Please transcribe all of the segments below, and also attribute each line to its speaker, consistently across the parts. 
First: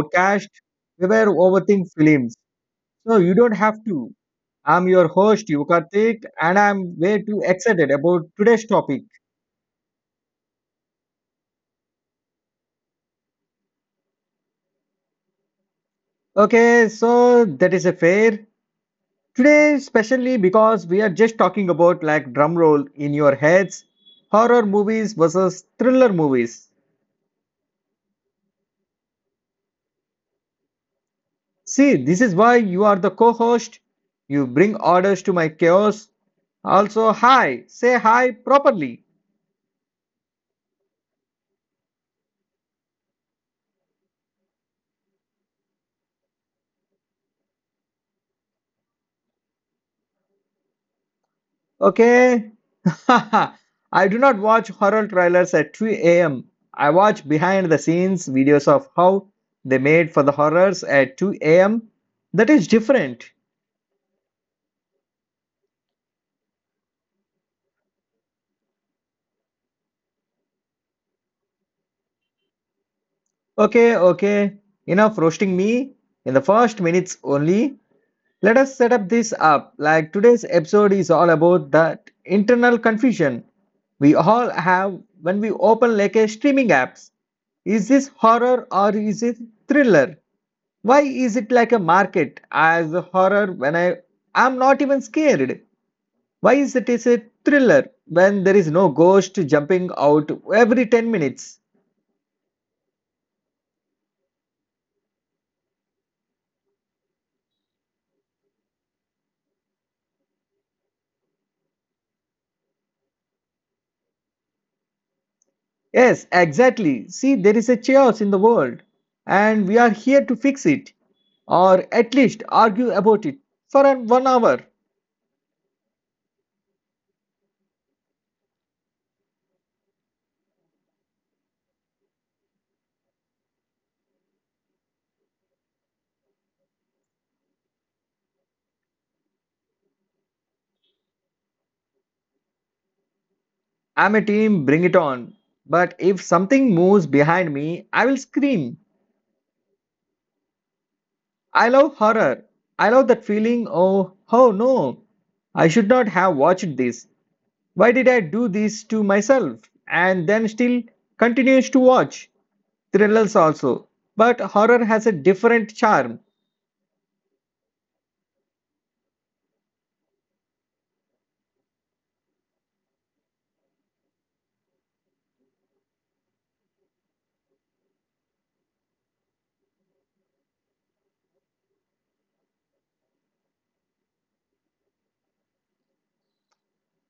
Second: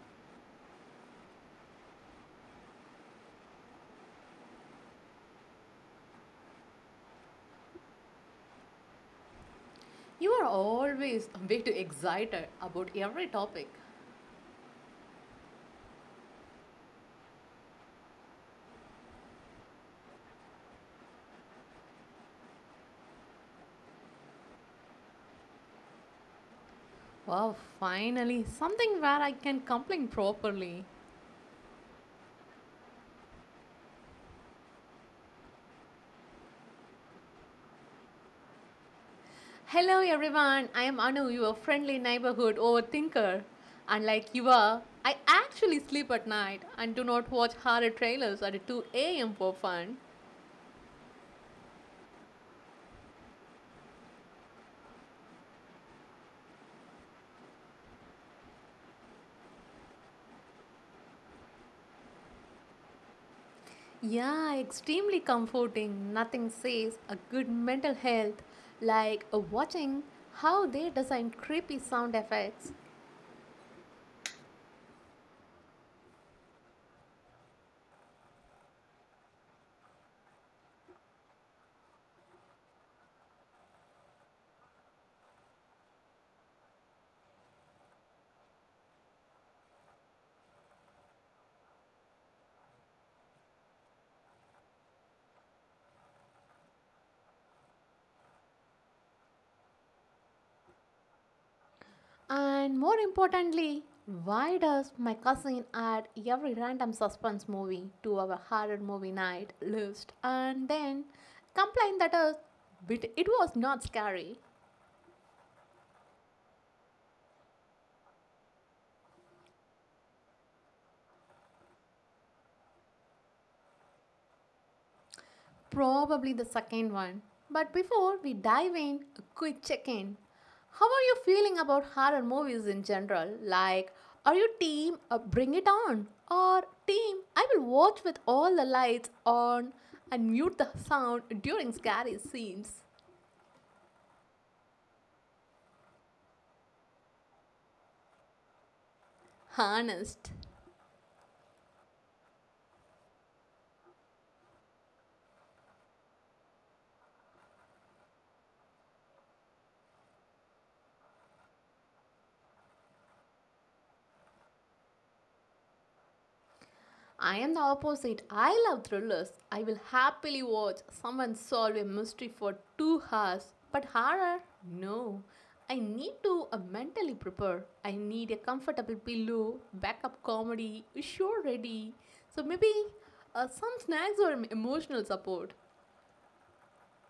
Speaker 1: podcast. We were overthink films, so you don't have to. I'm your host, Yukartik, and I'm way too excited about today's topic.
Speaker 2: You are always way too excited about every topic.
Speaker 1: Okay, so that is a fair. Today, especially because we are just talking about, like, drum roll in your heads, horror movies versus thriller movies.
Speaker 2: Wow, finally, something where I can complain properly.
Speaker 1: See, this is why you are the co-host. You bring orders to my chaos. Also, hi, say hi properly.
Speaker 2: Hello everyone, I am Anu, your friendly neighborhood overthinker. Unlike you are, I actually sleep at night and do not watch horror trailers at 2 a.m. for fun.
Speaker 1: Okay. I do not watch horror trailers at 3 a.m. I watch behind the scenes videos of how they made for the horrors at 2 a.m. That is different.
Speaker 2: Yeah, extremely comforting. Nothing says a good mental health like watching how they design creepy sound effects.
Speaker 1: Okay, okay. Enough roasting me in the first minutes only. Let us set up this up. Like, today's episode is all about that internal confusion we all have when we open like a streaming apps. Is this horror or is it thriller? Why is it like a market as a horror when I'm not even scared? Why is it is a thriller when there is no ghost jumping out every 10 minutes?
Speaker 2: And more importantly, why does my cousin add every random suspense movie to our horror movie night list and then complain that us bit it was not scary?
Speaker 1: Yes, exactly. See, there is a chaos in the world, and we are here to fix it, or at least argue about it for an one hour.
Speaker 2: Probably the second one. But before we dive in, a quick check-in. How are you feeling about horror movies in general? Like, are you team Bring It On or team I will watch with all the lights on and mute the sound during scary scenes?
Speaker 1: I'm a team, bring it on. But if something moves behind me, I will scream.
Speaker 2: Honest.
Speaker 1: I love horror. I love that feeling oh, oh no, I should not have watched this. Why did I do this to myself? And then still continues to watch thrillers also. But horror has a different charm.
Speaker 2: I am the opposite. I love thrillers. I will happily watch someone solve a mystery for 2 hours. But horror? No. I need to mentally prepare. I need a comfortable pillow, backup comedy, sure ready. So maybe some snacks or emotional support.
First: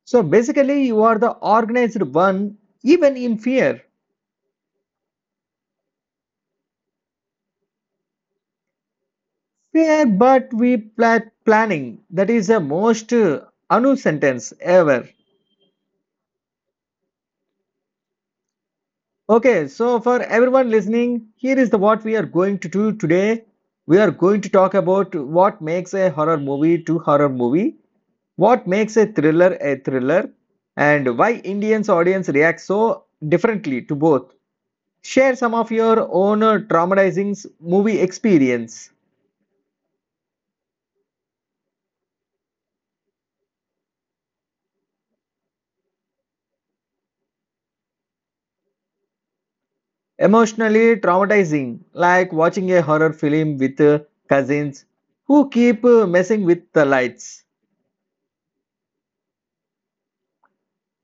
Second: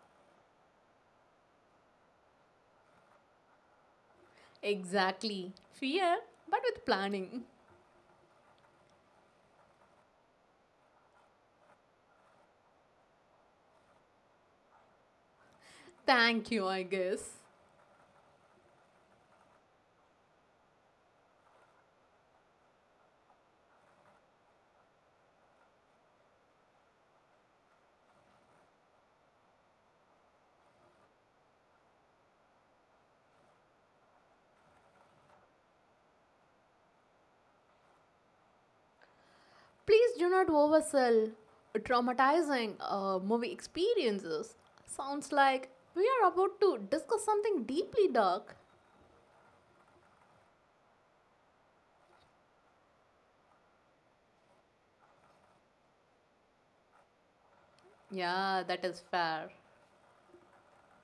Speaker 1: So basically, you are the organized one, even in fear.
Speaker 2: Exactly. Fear, but with planning.
Speaker 1: Fear, but we plan planning. That is the most Anu sentence ever.
Speaker 2: Thank you, I guess.
Speaker 1: Okay, so for everyone listening, here is the what we are going to do today. We are going to talk about what makes a horror movie to horror movie, what makes a thriller, and why Indians audience reacts so differently to both. Share some of your own traumatizing movie experience.
Speaker 2: Please do not oversell traumatizing movie experiences. Sounds like we are about to discuss something deeply dark.
Speaker 1: Emotionally traumatizing, like watching a horror film with cousins who keep messing with the lights.
Speaker 2: Yeah, that is fair.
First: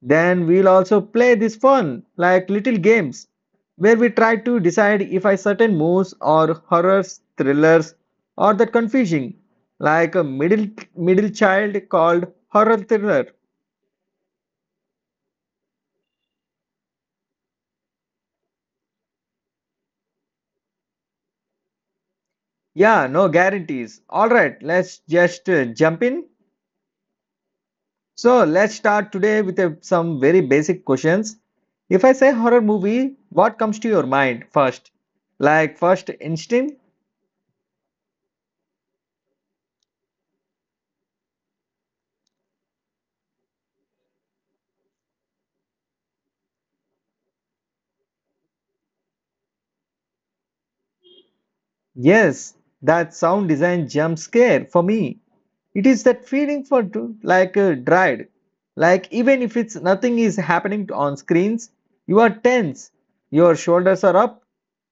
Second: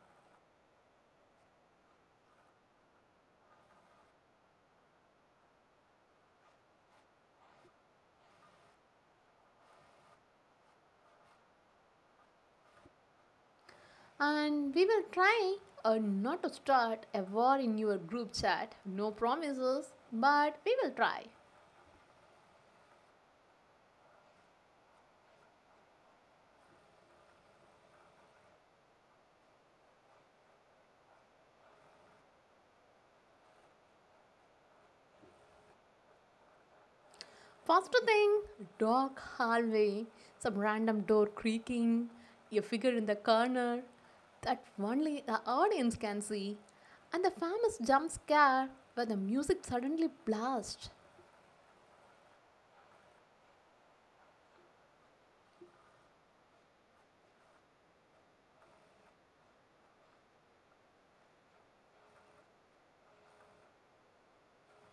Speaker 1: Then we'll also play this fun, like, little games, where we try to decide if a certain moves or horrors, thrillers, or that confusing, like a middle child called horror thriller.
Speaker 2: And we will try not to start a war in your group chat. No promises, but we will try.
Speaker 1: Yeah, no guarantees. All right, let's just jump in. So let's start today with a, some very basic questions. If I say horror movie, what comes to your mind first? Like, first instinct?
Speaker 2: First thing, dark hallway, some random door creaking, a figure in the corner that only the audience can see, and the famous jump scare where the music suddenly blasts.
Speaker 1: Yes, that sound design jump scare for me. It is that feeling for like dread. Like, even if it's nothing is happening on screens, you are tense. Your shoulders are up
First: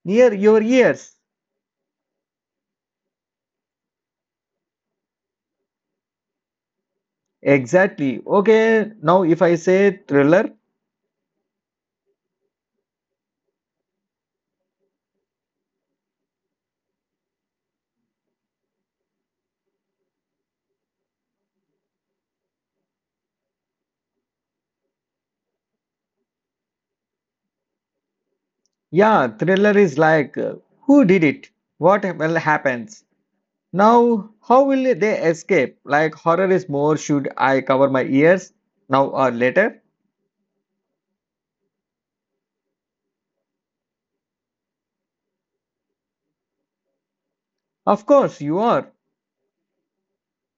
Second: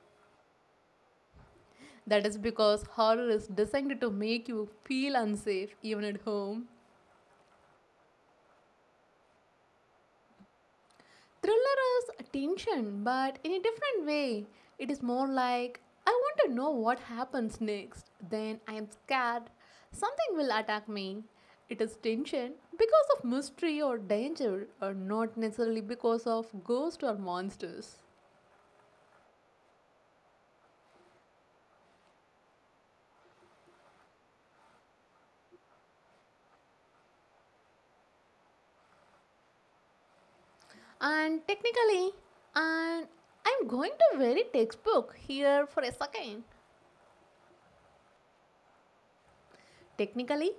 Speaker 1: near your ears.
Speaker 2: That is because horror is designed to make you feel unsafe even at home.
Speaker 1: Exactly. Okay, now if I say thriller,
Speaker 2: Thriller is tension, but in a different way. It is more like I want to know what happens next. Then I am scared. Something will attack me. It is tension because of mystery or danger, or not necessarily because of ghosts or monsters.
Speaker 1: yeah, thriller is like, who did it? What will happens? Now, how will they escape? Like, horror is more should I cover my ears now or later?
Speaker 2: And technically, and I'm going to very textbook here for a second.
Speaker 1: Of course you are,
Speaker 2: Technically,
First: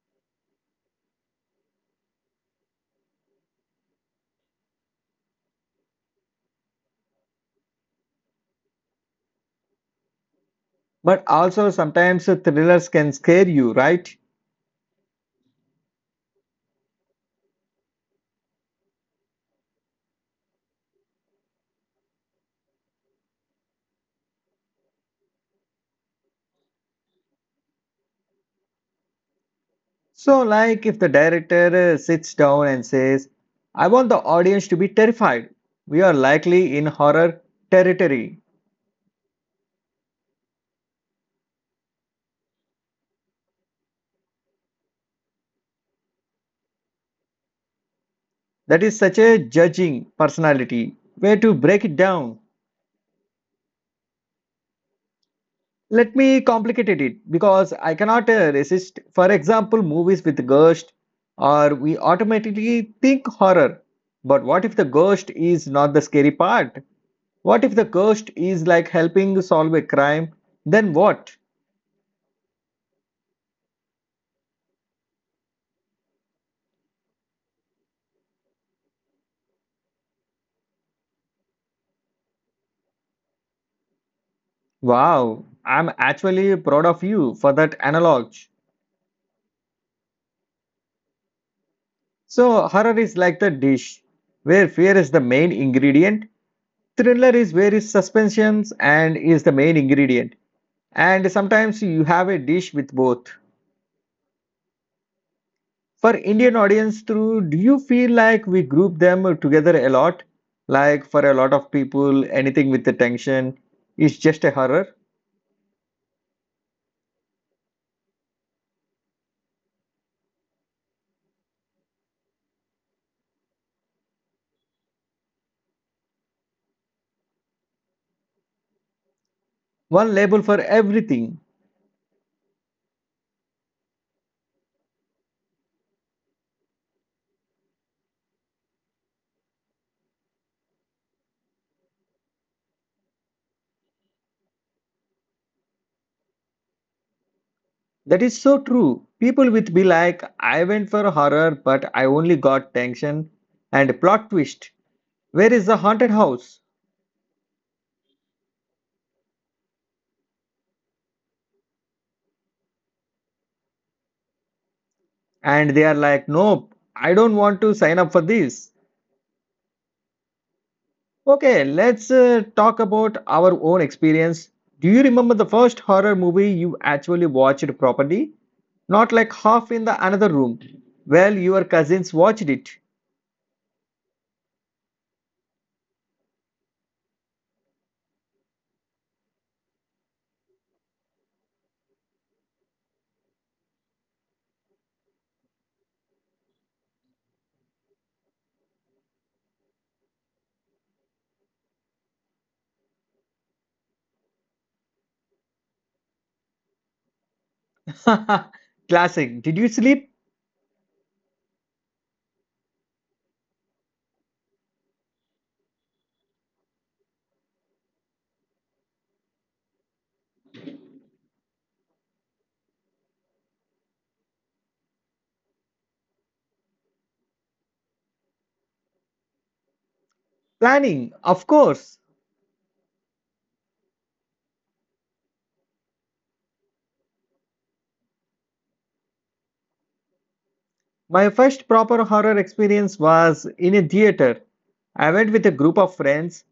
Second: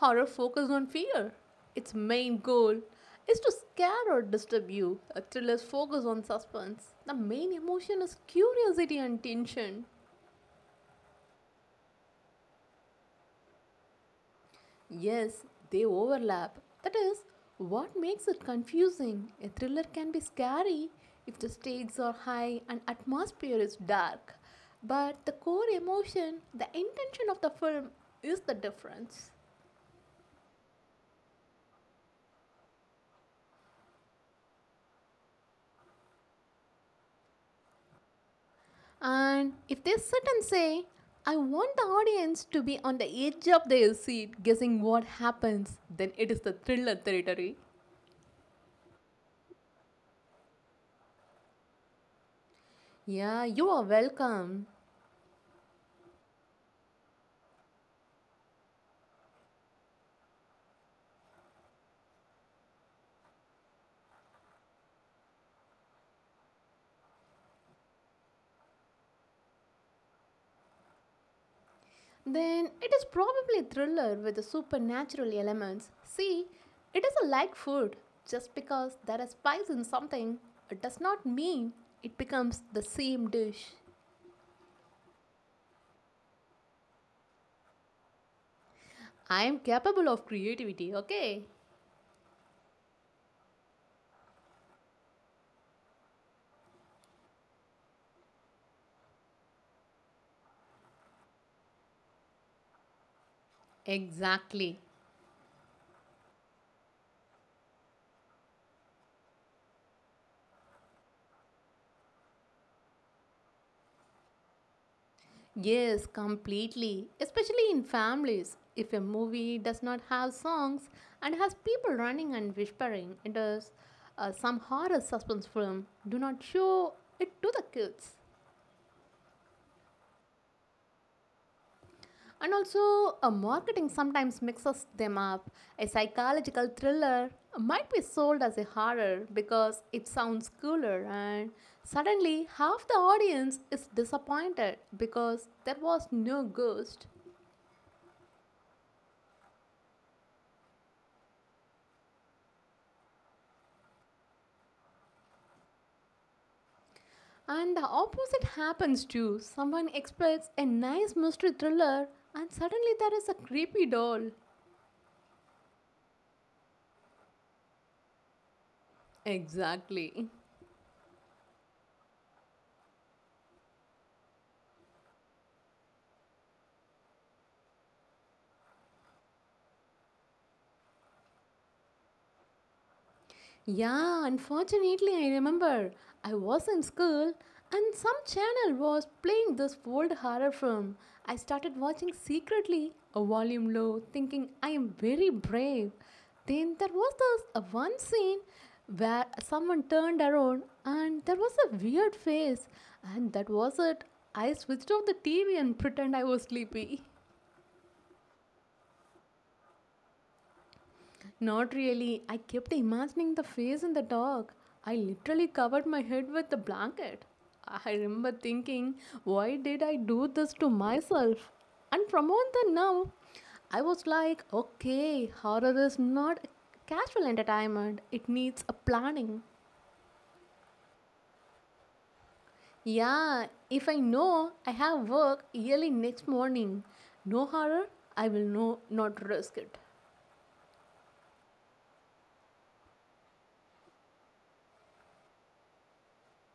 Speaker 2: horror focuses on fear. Its main goal is to scare or disturb you. A thriller's focus on suspense. The main emotion is curiosity and tension.
Speaker 1: but also sometimes thrillers can scare you, right?
Speaker 2: Yes, they overlap. That is what makes it confusing. A thriller can be scary if the stakes are high and atmosphere is dark. But the core emotion, the intention of the film is the difference.
Speaker 1: So like, if the director sits down and says, I want the audience to be terrified. We are likely in horror territory.
Speaker 2: And if they sit and say, I want the audience to be on the edge of their seat guessing what happens, then it is the thriller territory.
Speaker 1: That is such a judging personality. Way to break it down.
Speaker 2: Yeah, you are welcome.
Speaker 1: Let me complicate it because I cannot resist. For example, movies with ghost, or we automatically think horror. But what if the ghost is not the scary part? What if the ghost is like helping solve a crime? Then what?
Speaker 2: Then it is probably thriller with the supernatural elements. See, it is a like food. Just because there is spice in something, it does not mean it becomes the same dish.
Speaker 1: Wow, I'm actually proud of you for that analog.
Speaker 2: I am capable of creativity, okay?
Speaker 1: So, horror is like the dish where fear is the main ingredient. Thriller is where is suspensions and is the main ingredient. And sometimes you have a dish with both.
Speaker 2: Exactly.
Speaker 1: For Indian audience too, do you feel like we group them together a lot? Like, for a lot of people, anything with the tension is just a horror.
Speaker 2: Yes, completely. Especially in families. If a movie does not have songs and has people running and whispering, it is some horror suspense film. Do not show it to the kids.
Speaker 1: One label for everything.
Speaker 2: And also, marketing sometimes mixes them up. A psychological thriller might be sold as a horror because it sounds cooler, and suddenly half the audience is disappointed because there was no ghost.
Speaker 1: That is so true. People would be like, I went for horror, but I only got tension and plot twist. Where is the haunted house?
Speaker 2: And the opposite happens too. Someone expects a nice mystery thriller, and suddenly there is a creepy doll.
Speaker 1: And they are like, nope, I don't want to sign up for this.
Speaker 2: Exactly.
Speaker 1: Okay, let's talk about our own experience. Do you remember the first horror movie you actually watched properly? Not like half in the another room. Well, your cousins watched it.
Speaker 2: Yeah, unfortunately, I remember I was in school and some channel was playing this old horror film. I started watching secretly, a volume low, thinking I am very brave. Then there was this one scene where someone turned around and there was a weird face, and that was it. I switched off the TV and pretend I was sleepy.
Speaker 1: Classic. Did you sleep?
Speaker 2: Not really. I kept imagining the face in the dog. I literally covered my head with the blanket. I remember thinking, why did I do this to myself? And from on the now, I was like, okay, horror is not a casual entertainment. It needs a planning.
Speaker 1: Planning, of course.
Speaker 2: Yeah, if I know I have work early next morning, no horror, I will not risk it.
Speaker 1: My first proper horror experience was in a theater. I went with a group of friends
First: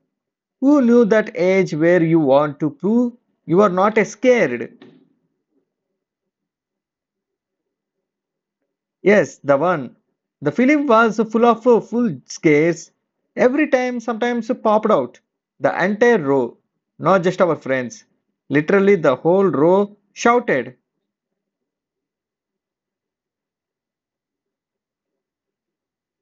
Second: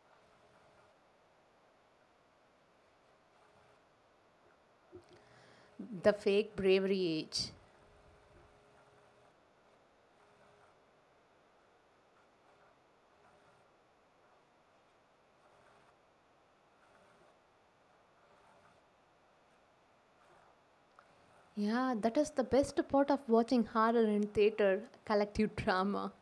Speaker 1: who knew that age where you want to prove you are not scared.
Speaker 2: The fake bravery age.
Speaker 1: Yes, the one. The film was full of full scares. Every time, sometimes popped out. The entire row, not just our friends. Literally, the whole row shouted.
Speaker 2: Yeah, that is the best part of watching horror in theater, collective drama.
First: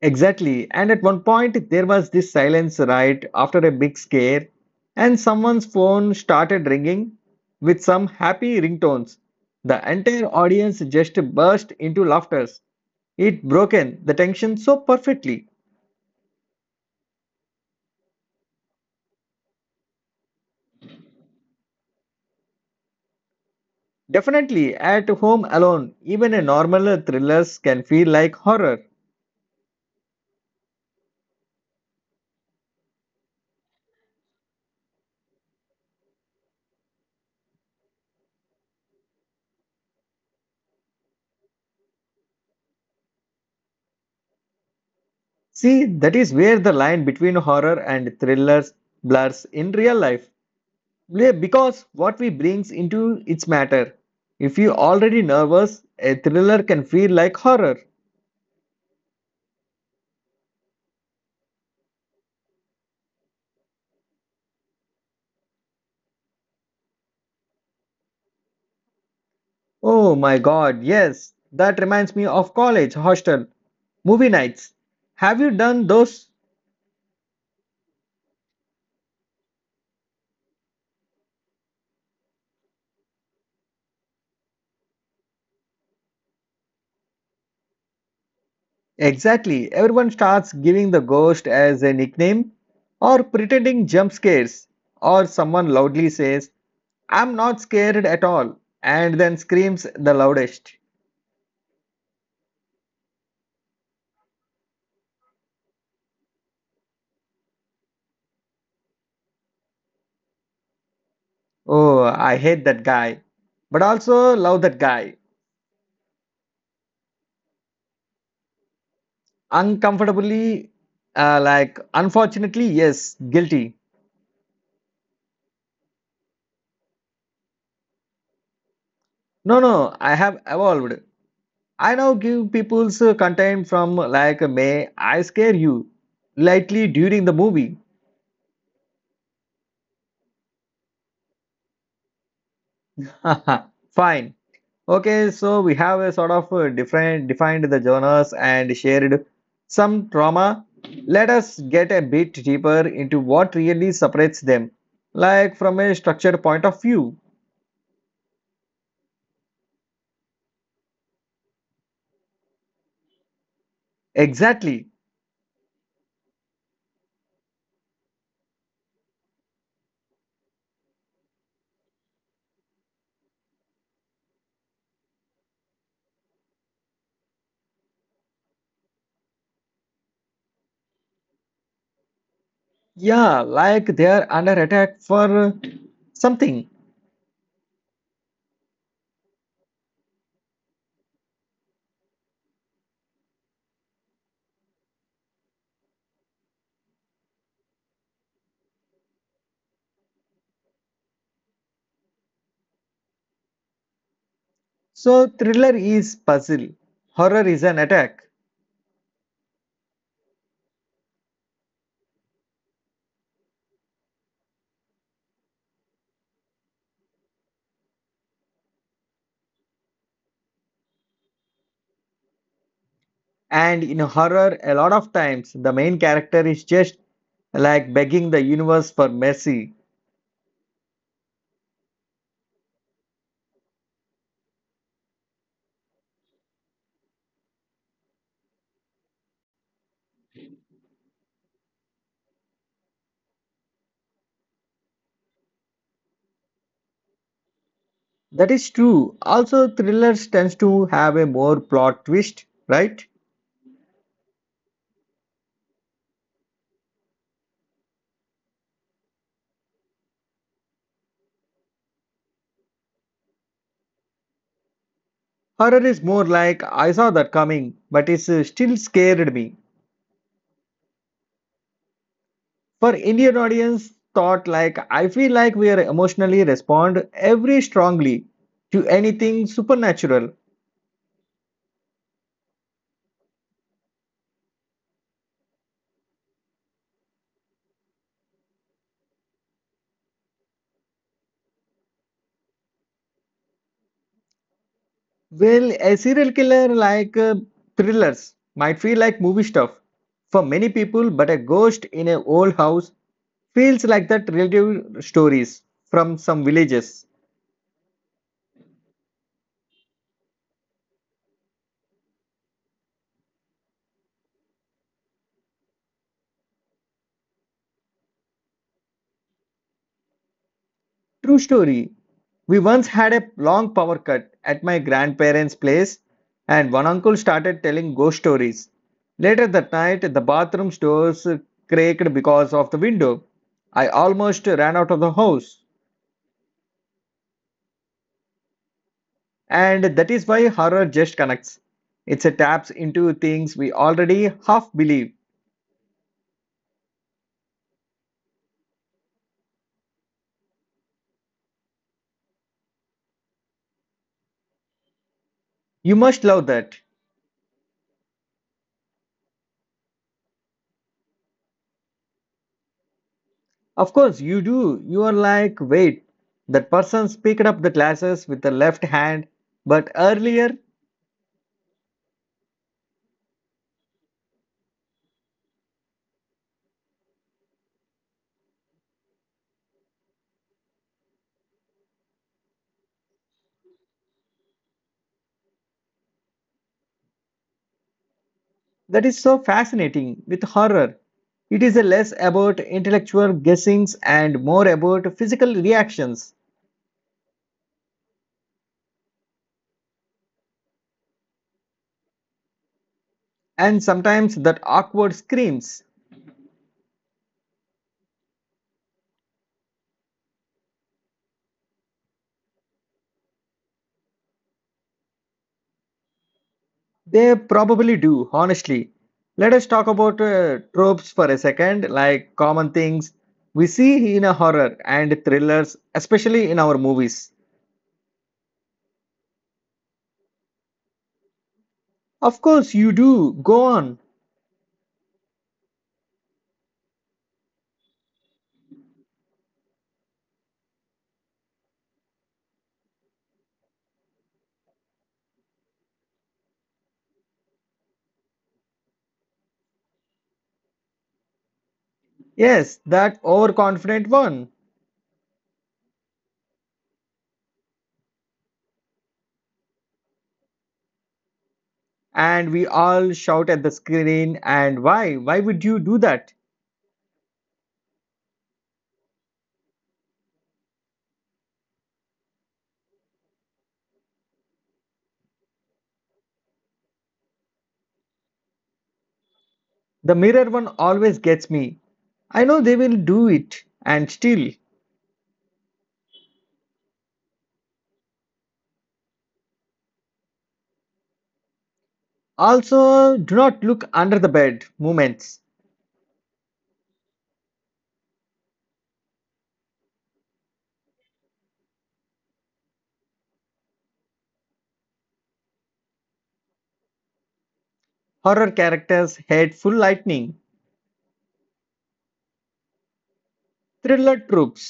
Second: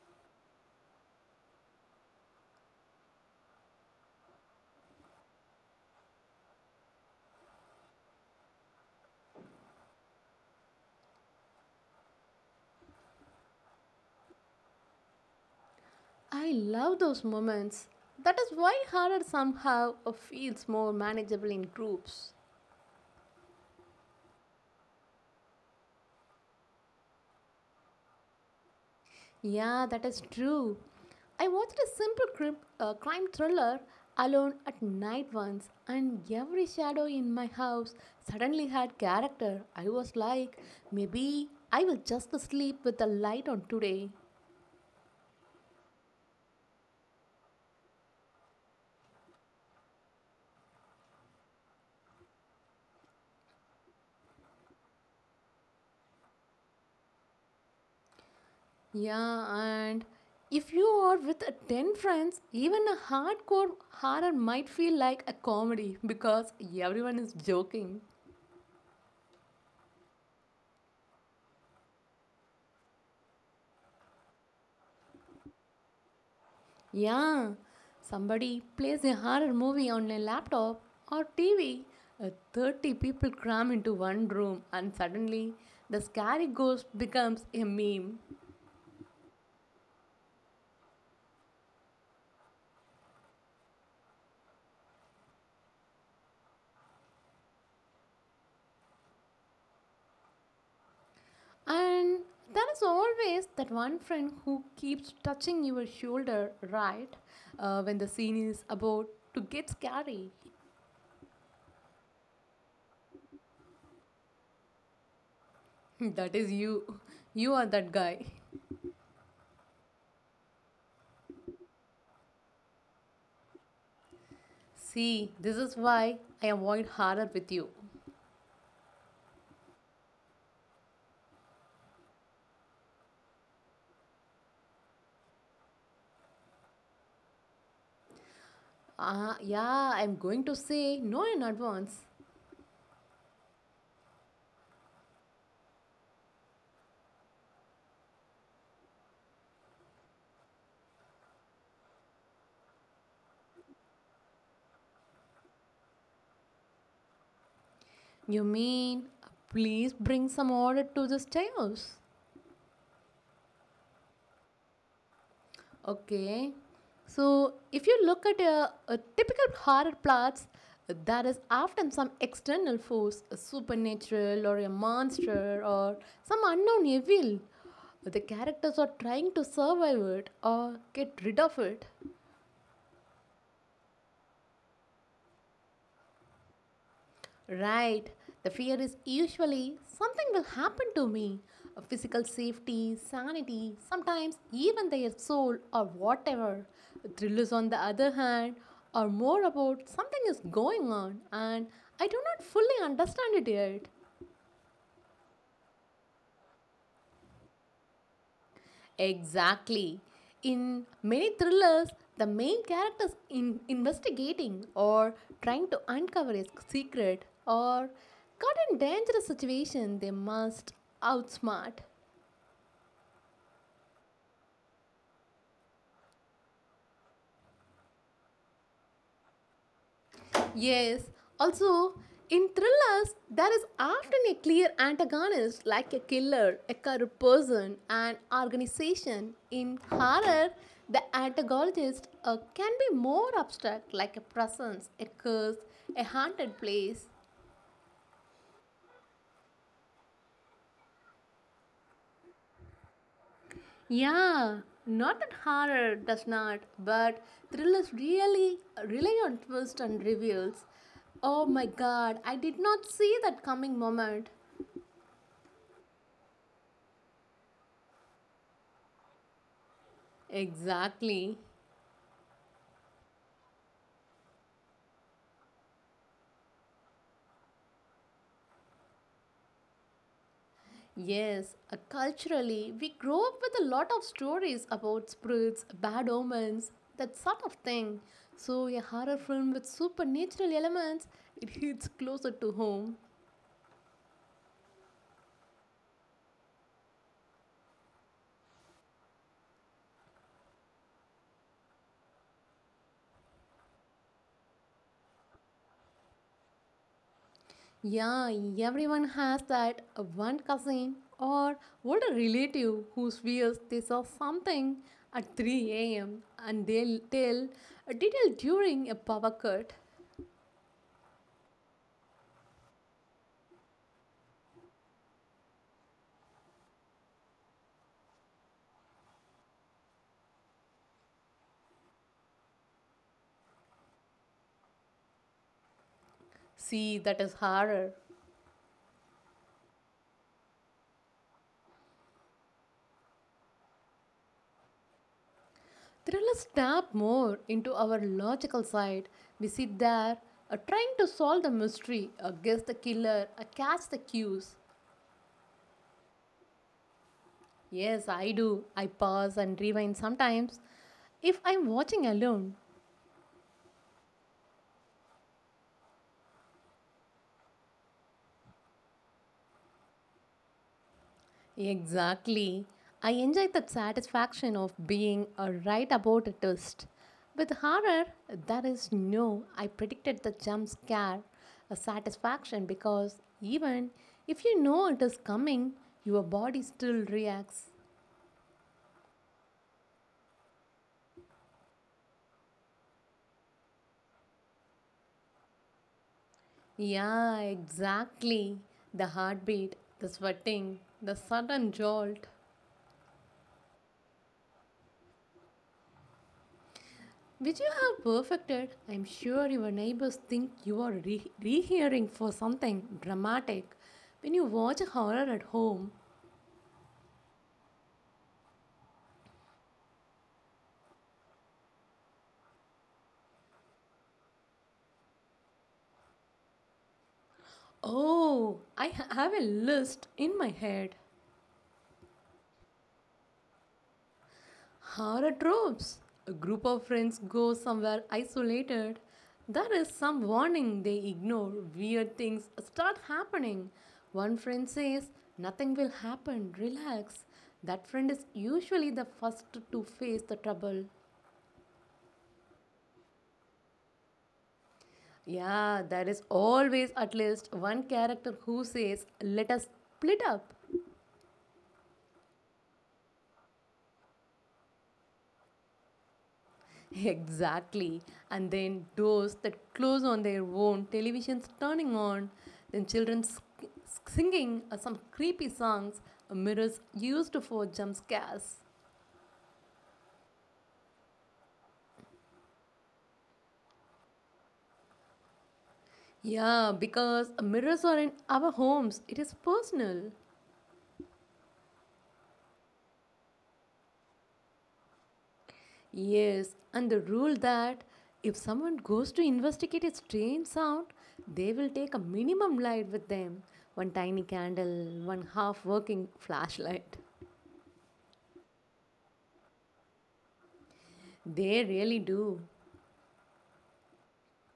Speaker 1: Exactly. And at one point, there was this silence right after a big scare, and someone's phone started ringing with some happy ringtones. The entire audience just burst into laughters. It broken the tension so perfectly.
Speaker 2: I love those moments. That is why horror somehow feels more manageable in groups.
Speaker 1: Definitely, at home alone, even a normal thrillers can feel like horror.
Speaker 2: Yeah, that is true. I watched a simple crime thriller alone at night once, and every shadow in my house suddenly had character. I was like, maybe I will just sleep with the light on today.
Speaker 1: See, that is where the line between horror and thrillers blurs in real life. Yeah, because what we brings into its matter. If you already nervous, a thriller can feel like horror.
Speaker 2: Yeah, and if you are with a 10 friends, even a hardcore horror might feel like a comedy because everyone is joking.
Speaker 1: Oh my god, yes. That reminds me of college hostel movie nights. Have you done those?
Speaker 2: Yeah, somebody plays a horror movie on a laptop or TV. 30 people cram into one room, and suddenly the scary ghost becomes a meme.
Speaker 1: Exactly. Everyone starts giving the ghost as a nickname or pretending jump scares, or someone loudly says, I'm not scared at all, and then screams the loudest.
Speaker 2: And there is always that one friend who keeps touching your shoulder, right? When the scene is about to get scary.
Speaker 1: Oh, I hate that guy, but also love that guy.
Speaker 2: That is you. You are that guy.
Speaker 1: Uncomfortably, like, unfortunately, yes, guilty.
Speaker 2: See, this is why I avoid horror with you.
Speaker 1: No, no, I have evolved. I now give people's content from like, may I scare you lightly during the movie.
Speaker 2: Ah, yeah, I'm going to say no in advance.
Speaker 1: Fine. Okay, so we have a sort of different defined the genres and shared some trauma. Let us get a bit deeper into what really separates them, like from a structured point of view.
Speaker 2: You mean, please bring some order to this chaos?
Speaker 1: Exactly.
Speaker 2: Okay. So, if you look at a typical horror plots, there is often some external force, a supernatural or a monster or some unknown evil. The characters are trying to survive it or get rid of it.
Speaker 1: Yeah, like they are under attack for something.
Speaker 2: Right. The fear is usually something will happen to me. A physical safety, sanity, sometimes even their soul or whatever. Thrillers, on the other hand, are more about something is going on and I do not fully understand it yet.
Speaker 1: So thriller is puzzle, horror is an attack,
Speaker 2: Exactly. In many thrillers, the main character is in investigating or trying to uncover a secret or caught in dangerous situation they must outsmart.
Speaker 1: and in horror, a lot of times the main character is just like begging the universe for mercy.
Speaker 2: Yes. Also, in thrillers, there is often a clear antagonist like a killer, a corrupt person, an organization. In horror, the antagonist can be more abstract like a presence, a curse, a haunted place.
Speaker 1: That is true. Also, thrillers tends to have a more plot twist, right?
Speaker 2: Yeah, not that horror does not, but thrillers really rely on twists and reveals. Oh my god, I did not see that coming moment.
Speaker 1: Horror is more like I saw that coming, but it still scared me.
Speaker 2: Exactly.
Speaker 1: For Indian audience, thought like I feel like we are emotionally respond every strongly to anything supernatural.
Speaker 2: Yes, culturally, we grow up with a lot of stories about spirits, bad omens, that sort of thing. So, a horror film with supernatural elements, it hits closer to home.
Speaker 1: Well, a serial killer like thrillers might feel like movie stuff for many people, but a ghost in an old house feels like that relative stories from some villages.
Speaker 2: Yeah, everyone has that one cousin or older relative who swears they saw something at 3 a.m. and they'll tell a detail during a power cut.
Speaker 1: True story. We once had a long power cut at my grandparents' place, and one uncle started telling ghost stories. Later that night, the bathroom's doors creaked because of the window. I almost ran out of the house.
Speaker 2: See, that is horror.
Speaker 1: And that is why horror just connects. It taps into things we already half believe.
Speaker 2: Thrillers tap more into our logical side. We sit there trying to solve the mystery, guess the killer, catch the cues.
Speaker 1: You must love that.
Speaker 2: Yes, I do. I pause and rewind sometimes if I'm watching alone.
Speaker 1: Of course, you do. You are like, wait, that person's picked up the glasses with the left hand, but earlier.
Speaker 2: Exactly. I enjoy that satisfaction of being a right about a twist. With horror, there is no I predicted the jump scare a satisfaction because even if you know it is coming, your body still reacts.
Speaker 1: That is so fascinating with horror. It is less about intellectual guessings and more about physical reactions,
Speaker 2: Yeah, exactly. The heartbeat, the sweating, the sudden jolt.
Speaker 1: and sometimes that awkward screams.
Speaker 2: Which you have perfected. I'm sure your neighbors think you are rehearing for something dramatic when you watch horror at home.
Speaker 1: They probably do, honestly. Let us talk about tropes for a second, like common things we see in a horror and thrillers, especially in our movies.
Speaker 2: Oh, I have a list in my head.
Speaker 1: Of course, you do. Go on.
Speaker 2: Horror tropes. A group of friends go somewhere isolated. There is some warning they ignore. Weird things start happening. One friend says, Nothing will happen, relax. That friend is usually the first to face the trouble.
Speaker 1: Yes, that overconfident one.
Speaker 2: Yeah, there is always at least one character who says, Let us split up.
Speaker 1: And we all shout at the screen, and why? Why would you do that?
Speaker 2: Exactly. And then doors that close on their own, televisions turning on, then children singing some creepy songs, mirrors used for jump scares.
Speaker 1: The mirror one always gets me. I know they will do it, and still.
Speaker 2: Yeah, because mirrors are in our homes, it is personal.
Speaker 1: Also, do not look under the bed moments.
Speaker 2: Yes, and the rule that if someone goes to investigate a strange sound, they will take a minimum light with them one tiny candle, one half working flashlight.
Speaker 1: Horror characters hate full lightning,
Speaker 2: They really do.
Speaker 1: thriller tropes,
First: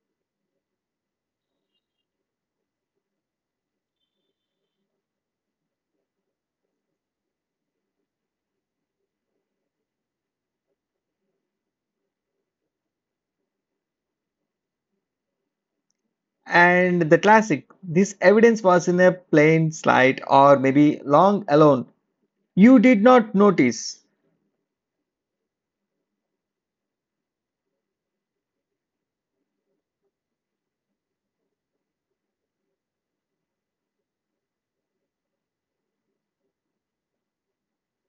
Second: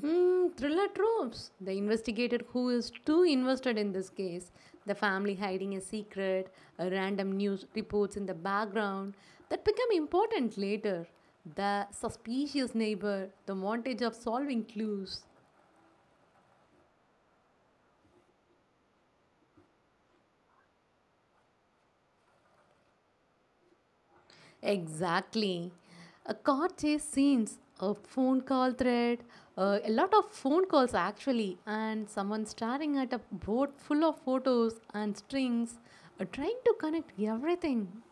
Speaker 2: Thriller tropes. The investigator who is too invested in this case, the family hiding a secret, a random news reports in the background that become important later, the suspicious neighbor, the montage of solving clues.
Speaker 1: and the classic. This evidence was in a plain slide or maybe long alone. You did not notice.
Speaker 2: Exactly. A car chase scenes, a phone call thread, a lot of phone calls actually, and someone staring at a board full of photos and strings, trying to connect everything.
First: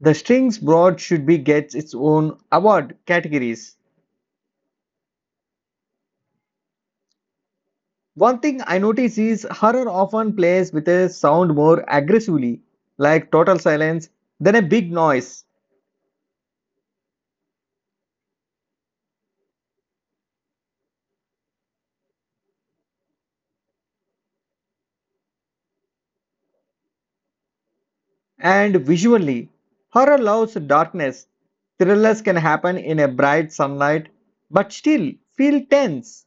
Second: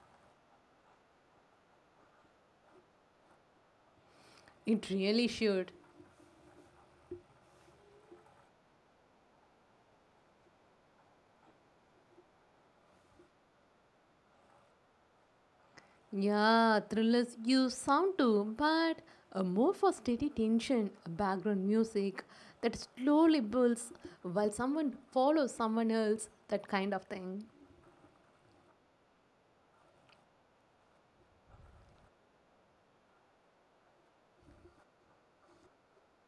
Speaker 1: The strings broad should be gets its own award categories.
Speaker 2: It really should.
Speaker 1: One thing I notice is horror often plays with a sound more aggressively, like total silence, than a big noise.
Speaker 2: Yeah, thrillers use sound too, but more for steady tension, background music that slowly builds while someone follows someone else, that kind of thing.
Speaker 1: And visually, horror loves darkness. Thrillers can happen in a bright sunlight, but still feel tense.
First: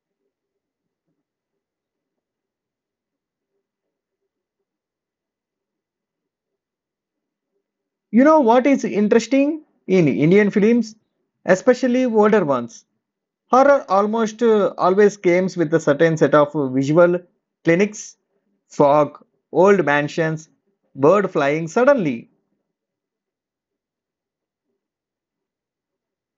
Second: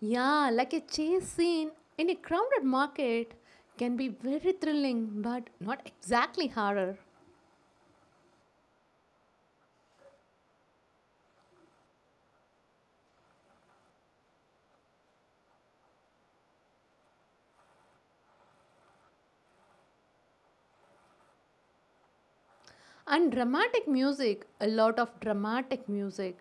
Speaker 2: Yeah, like a chase scene in a crowded market can be very thrilling, but not exactly horror.
Speaker 1: You know what is interesting in Indian films, especially older ones? Horror almost always comes with a certain set of visual clinics, fog, old mansions, bird flying suddenly.
Speaker 2: And dramatic music, a lot of dramatic music.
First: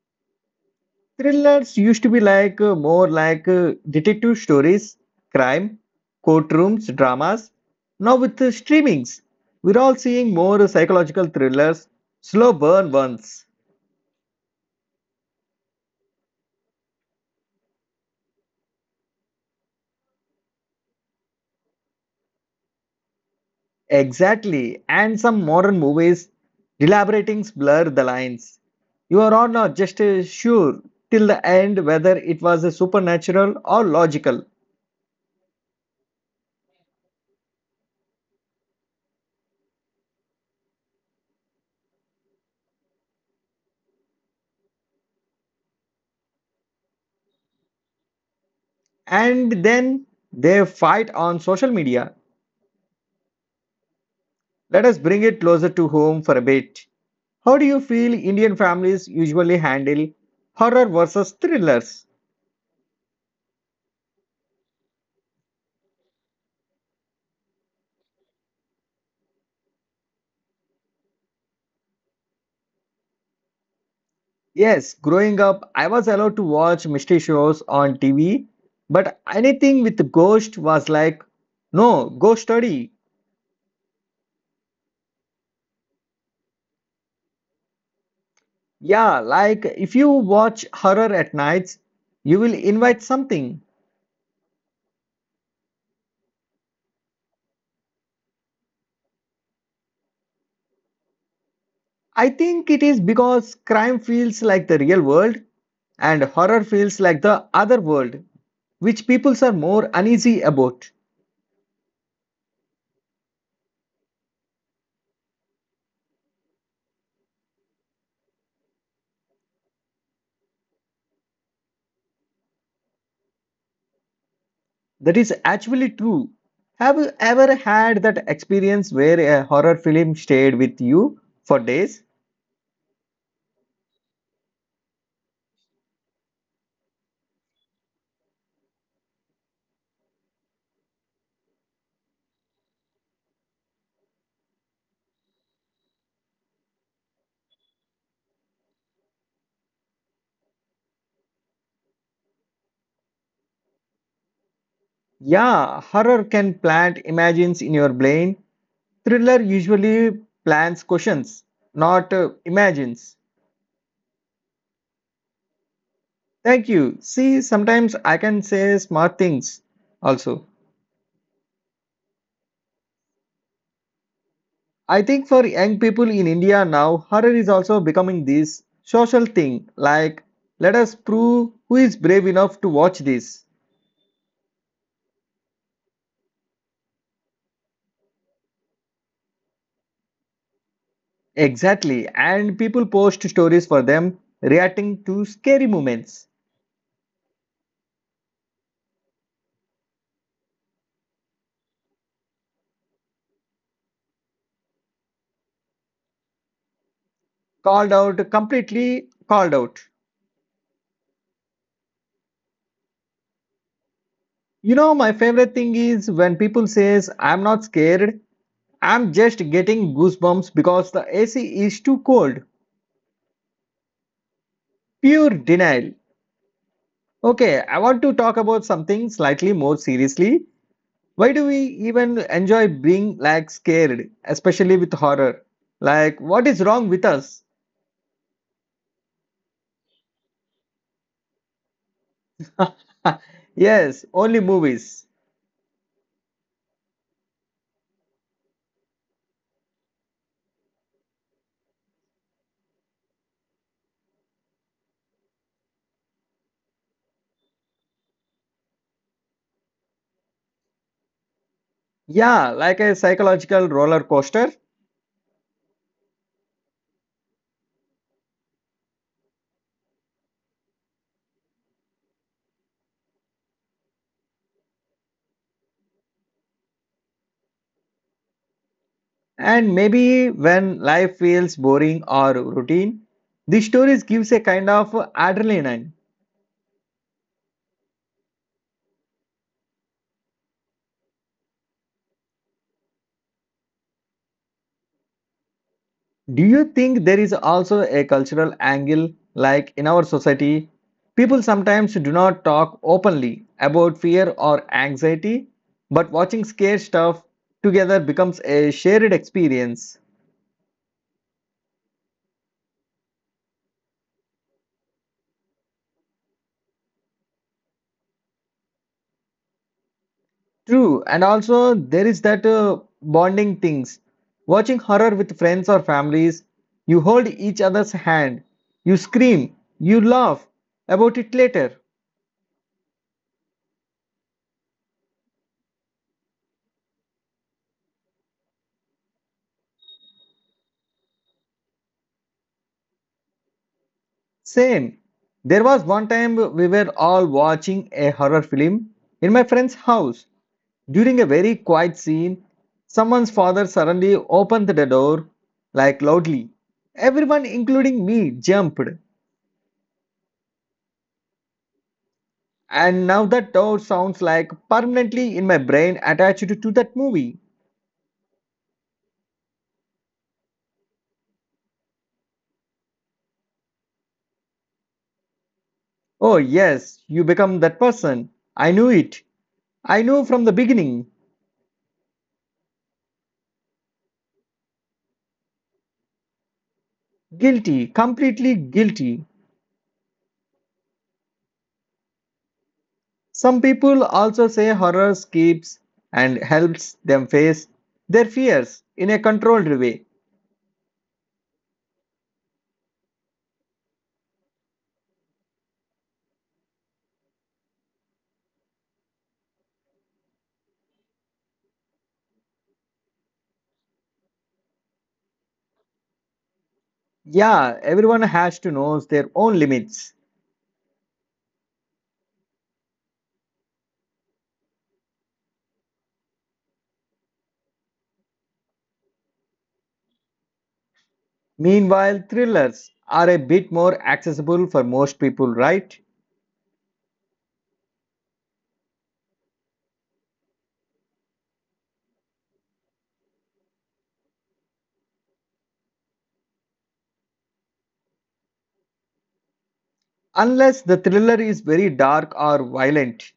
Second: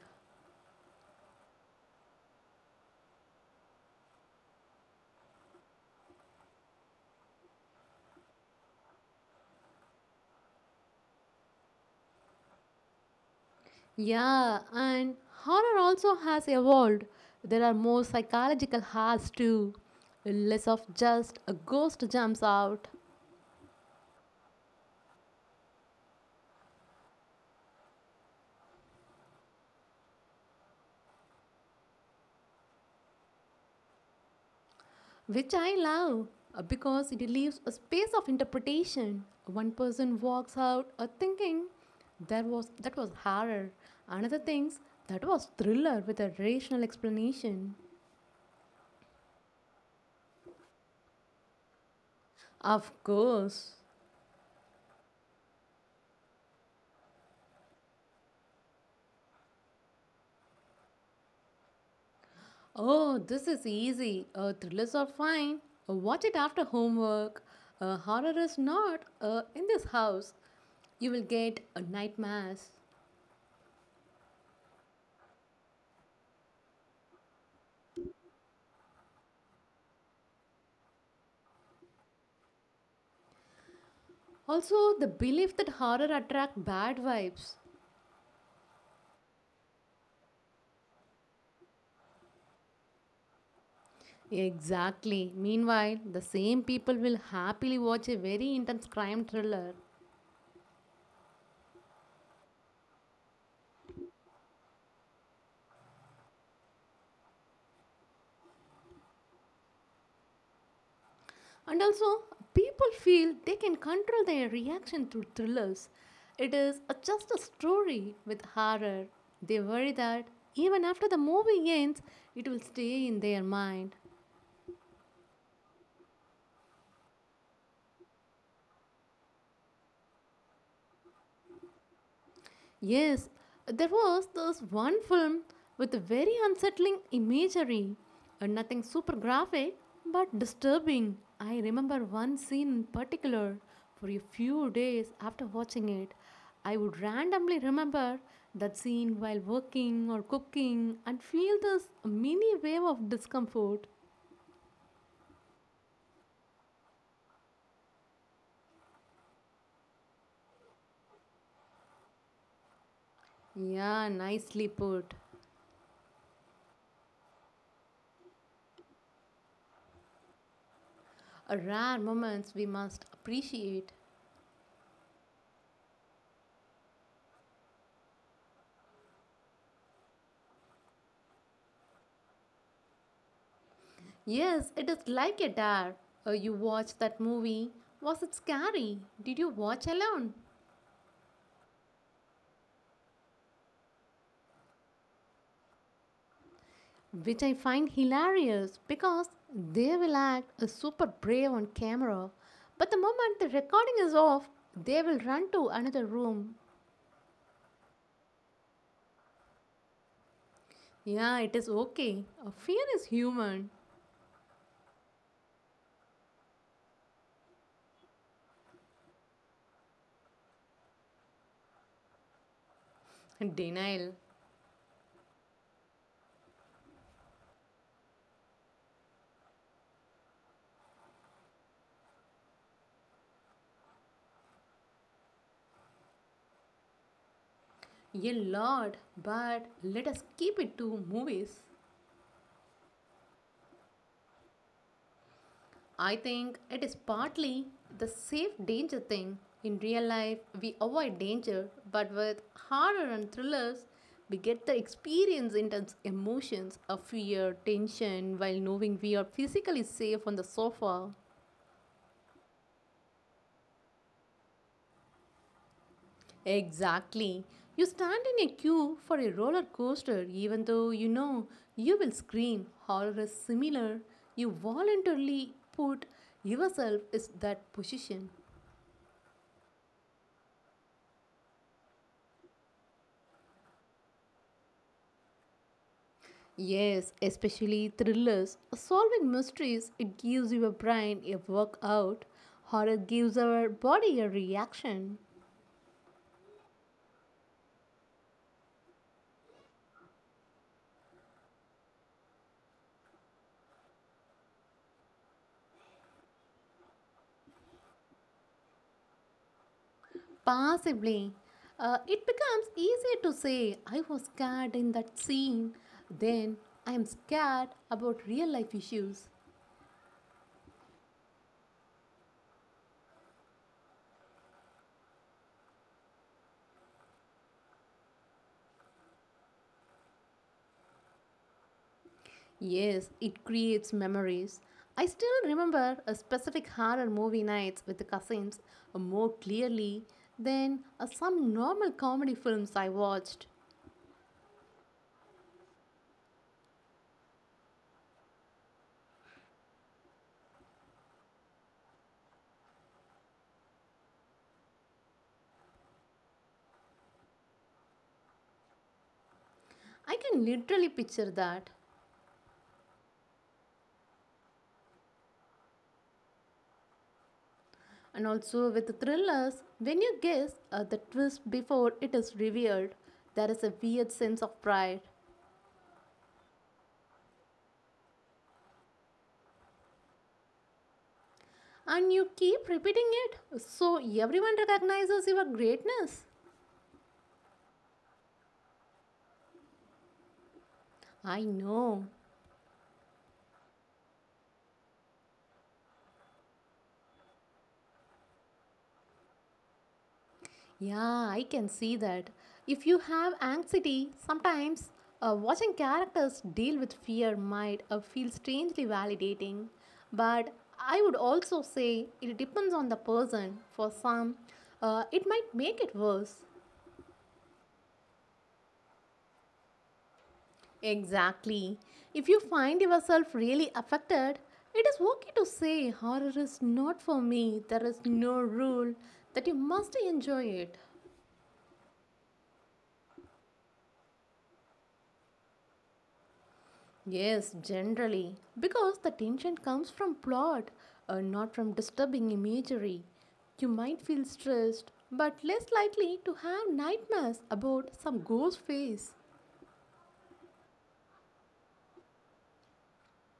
Speaker 1: Thrillers used to be like more like detective stories, crime, courtrooms, dramas. Now with streamings, we're all seeing more psychological thrillers, slow burn ones.
Speaker 2: Yeah, and horror also has evolved. There are more psychological horrors too, less of just a ghost jumps out.
Speaker 1: Exactly, and some modern movies elaborating blur the lines. You are all not just sure till the end whether it was a supernatural or logical.
Speaker 2: Which I love because it leaves a space of interpretation. One person walks out thinking that was horror. Another thinks that was thriller with a rational explanation.
Speaker 1: And then they fight on social media.
Speaker 2: Of course.
Speaker 1: Let us bring it closer to home for a bit. How do you feel Indian families usually handle horror versus thrillers?
Speaker 2: Oh, this is easy. Thrillers are fine. Watch it after homework. Horror is not in this house. You will get a nightmares.
Speaker 1: Yes, growing up, I was allowed to watch mystery shows on TV, but anything with ghost was like, no, ghost story.
Speaker 2: Also, the belief that horror attract bad vibes.
Speaker 1: Yeah, like if you watch horror at nights, you will invite something.
Speaker 2: Exactly. Meanwhile, the same people will happily watch a very intense crime thriller.
Speaker 1: I think it is because crime feels like the real world and horror feels like the other world, which peoples are more uneasy about.
Speaker 2: And also, people feel they can control their reaction to thrillers. Just a story with horror. They worry that even after the movie ends, it will stay in their mind.
Speaker 1: That is actually true. Have you ever had that experience where a horror film stayed with you for days?
Speaker 2: Yes, there was this one film with a very unsettling imagery. Nothing super graphic, but disturbing. I remember one scene in particular. For a few days after watching it, I would randomly remember that scene while working or cooking and feel this mini wave of discomfort.
Speaker 1: Yeah, horror can plant imagines in your brain. Thriller usually plants questions, not imagines.
Speaker 2: Yeah, nicely put.
Speaker 1: Thank you. See, sometimes I can say smart things also.
Speaker 2: A rare moments we must appreciate.
Speaker 1: I think for young people in India now, horror is also becoming this social thing. Like, let us prove who is brave enough to watch this.
Speaker 2: Yes, it is like a dare. You watched that movie. Was it scary? Did you watch alone?
Speaker 1: Exactly. And people post stories for them reacting to scary moments.
Speaker 2: Which I find hilarious because they will act super brave on camera, but the moment the recording is off, they will run to another room.
Speaker 1: Called out, completely called out.
Speaker 2: Yeah, it is okay. Fear is human.
Speaker 1: You know, my favorite thing is when people says, I'm not scared. I'm just getting goosebumps because the AC is too cold.
Speaker 2: And denial.
Speaker 1: Pure denial. Okay, I want to talk about something slightly more seriously. Why do we even enjoy being like scared, especially with horror? Like, what is wrong with us?
Speaker 2: A lot, but let us keep it to movies.
Speaker 1: Yes, only movies.
Speaker 2: I think it is partly the safe danger thing. In real life, we avoid danger, but with horror and thrillers, we get the experience intense emotions of fear, tension, while knowing we are physically safe on the sofa.
Speaker 1: Yeah, like a psychological roller coaster.
Speaker 2: Exactly. You stand in a queue for a roller coaster, even though you know you will scream. Horror is similar. You voluntarily put yourself in that position.
Speaker 1: And maybe when life feels boring or routine, these stories gives a kind of adrenaline.
Speaker 2: Yes, especially thrillers. Solving mysteries, it gives your brain a workout. Horror gives our body a reaction.
Speaker 1: Do you think there is also a cultural angle? Like, in our society, people sometimes do not talk openly about fear or anxiety, but watching scare stuff together becomes a shared experience.
Speaker 2: Possibly. It becomes easier to say, I was scared in that scene, then I am scared about real life issues.
Speaker 1: True, and also there is that bonding things. Watching horror with friends or families, you hold each other's hand, you scream, you laugh about it later.
Speaker 2: Yes, it creates memories. I still remember a specific horror movie nights with the cousins more clearly than some normal comedy films I watched.
Speaker 1: Same. There was one time we were all watching a horror film in my friend's house. During a very quiet scene, someone's father suddenly opened the door, like loudly. Everyone, including me, jumped.
Speaker 2: I can literally picture that.
Speaker 1: And now that door sounds like permanently in my brain attached to that movie.
Speaker 2: And also with thrillers, when you guess the twist before it is revealed, there is a weird sense of pride.
Speaker 1: Oh, yes, you become that person. I knew it. I knew from the beginning.
Speaker 2: And you keep repeating it, so everyone recognizes your greatness.
Speaker 1: Guilty, completely guilty.
Speaker 2: I know.
Speaker 1: Some people also say horror keeps and helps them face their fears in a controlled way.
Speaker 2: Yeah, I can see that. If you have anxiety, sometimes watching characters deal with fear might feel strangely validating. But I would also say it depends on the person. For some, it might make it worse.
Speaker 1: Yeah, everyone has to know their own limits.
Speaker 2: Exactly. If you find yourself really affected, it is okay to say horror is not for me. There is no rule that you must enjoy it.
Speaker 1: Meanwhile, thrillers are a bit more accessible for most people, right?
Speaker 2: Yes, generally. Because the tension comes from plot and not from disturbing imagery. You might feel stressed, but less likely to have nightmares about some ghost face.
Speaker 1: Unless the thriller is very dark or violent.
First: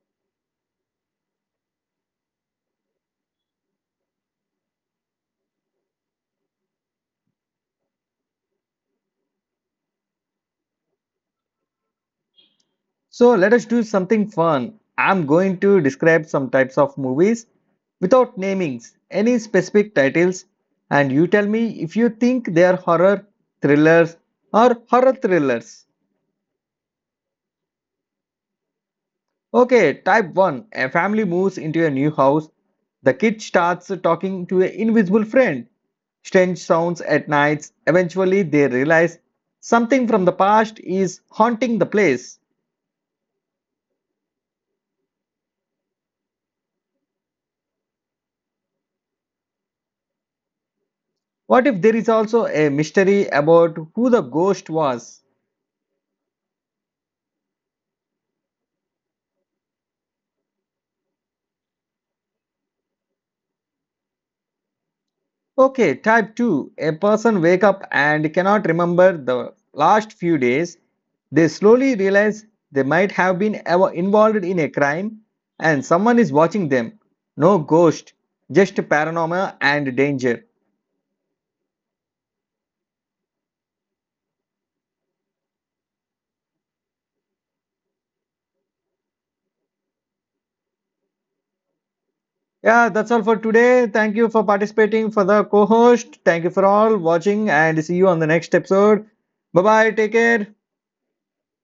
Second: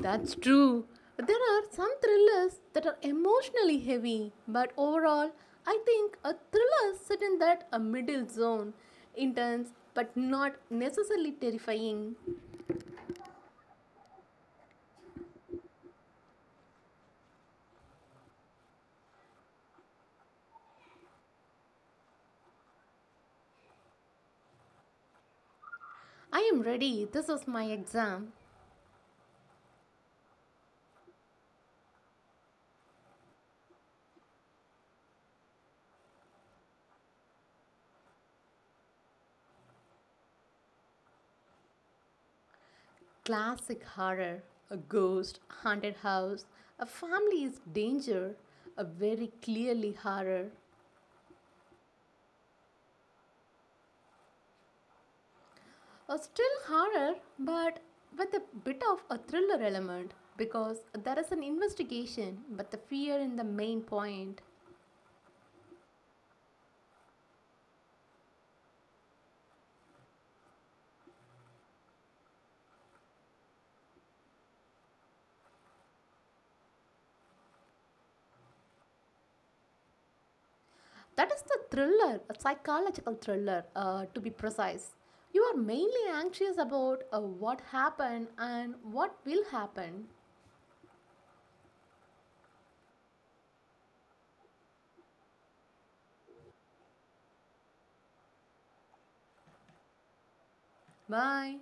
Speaker 2: That's true. There are some thrillers that are emotionally heavy, but overall, I think a thriller set in that a middle zone, intense but not necessarily terrifying.
Speaker 1: So let us do something fun. I'm going to describe some types of movies without namings, any specific titles, and you tell me if you think they are horror thrillers or horror thrillers.
Speaker 2: I am ready. This is my exam.
Speaker 1: Okay, type 1, a family moves into a new house. The kid starts talking to an invisible friend. Strange sounds at nights. Eventually, they realize something from the past is haunting the place.
Speaker 2: Classic horror, a ghost, haunted house, a family is danger, a very clearly horror.
Speaker 1: What if there is also a mystery about who the ghost was?
Speaker 2: A still horror, but with a bit of a thriller element because there is an investigation, but the fear in the main point.
Speaker 1: Okay, type 2. A person wake up and cannot remember the last few days. They slowly realize they might have been involved in a crime and someone is watching them. No ghost, just paranormal and danger.
Speaker 2: That is the thriller, a psychological thriller, to be precise. You are mainly anxious about what happened and what will happen.
Speaker 1: Yeah, that's all for today. Thank you for participating for the co-host. Thank you for all watching and see you on the next episode. Bye bye, take care.
Speaker 2: Bye.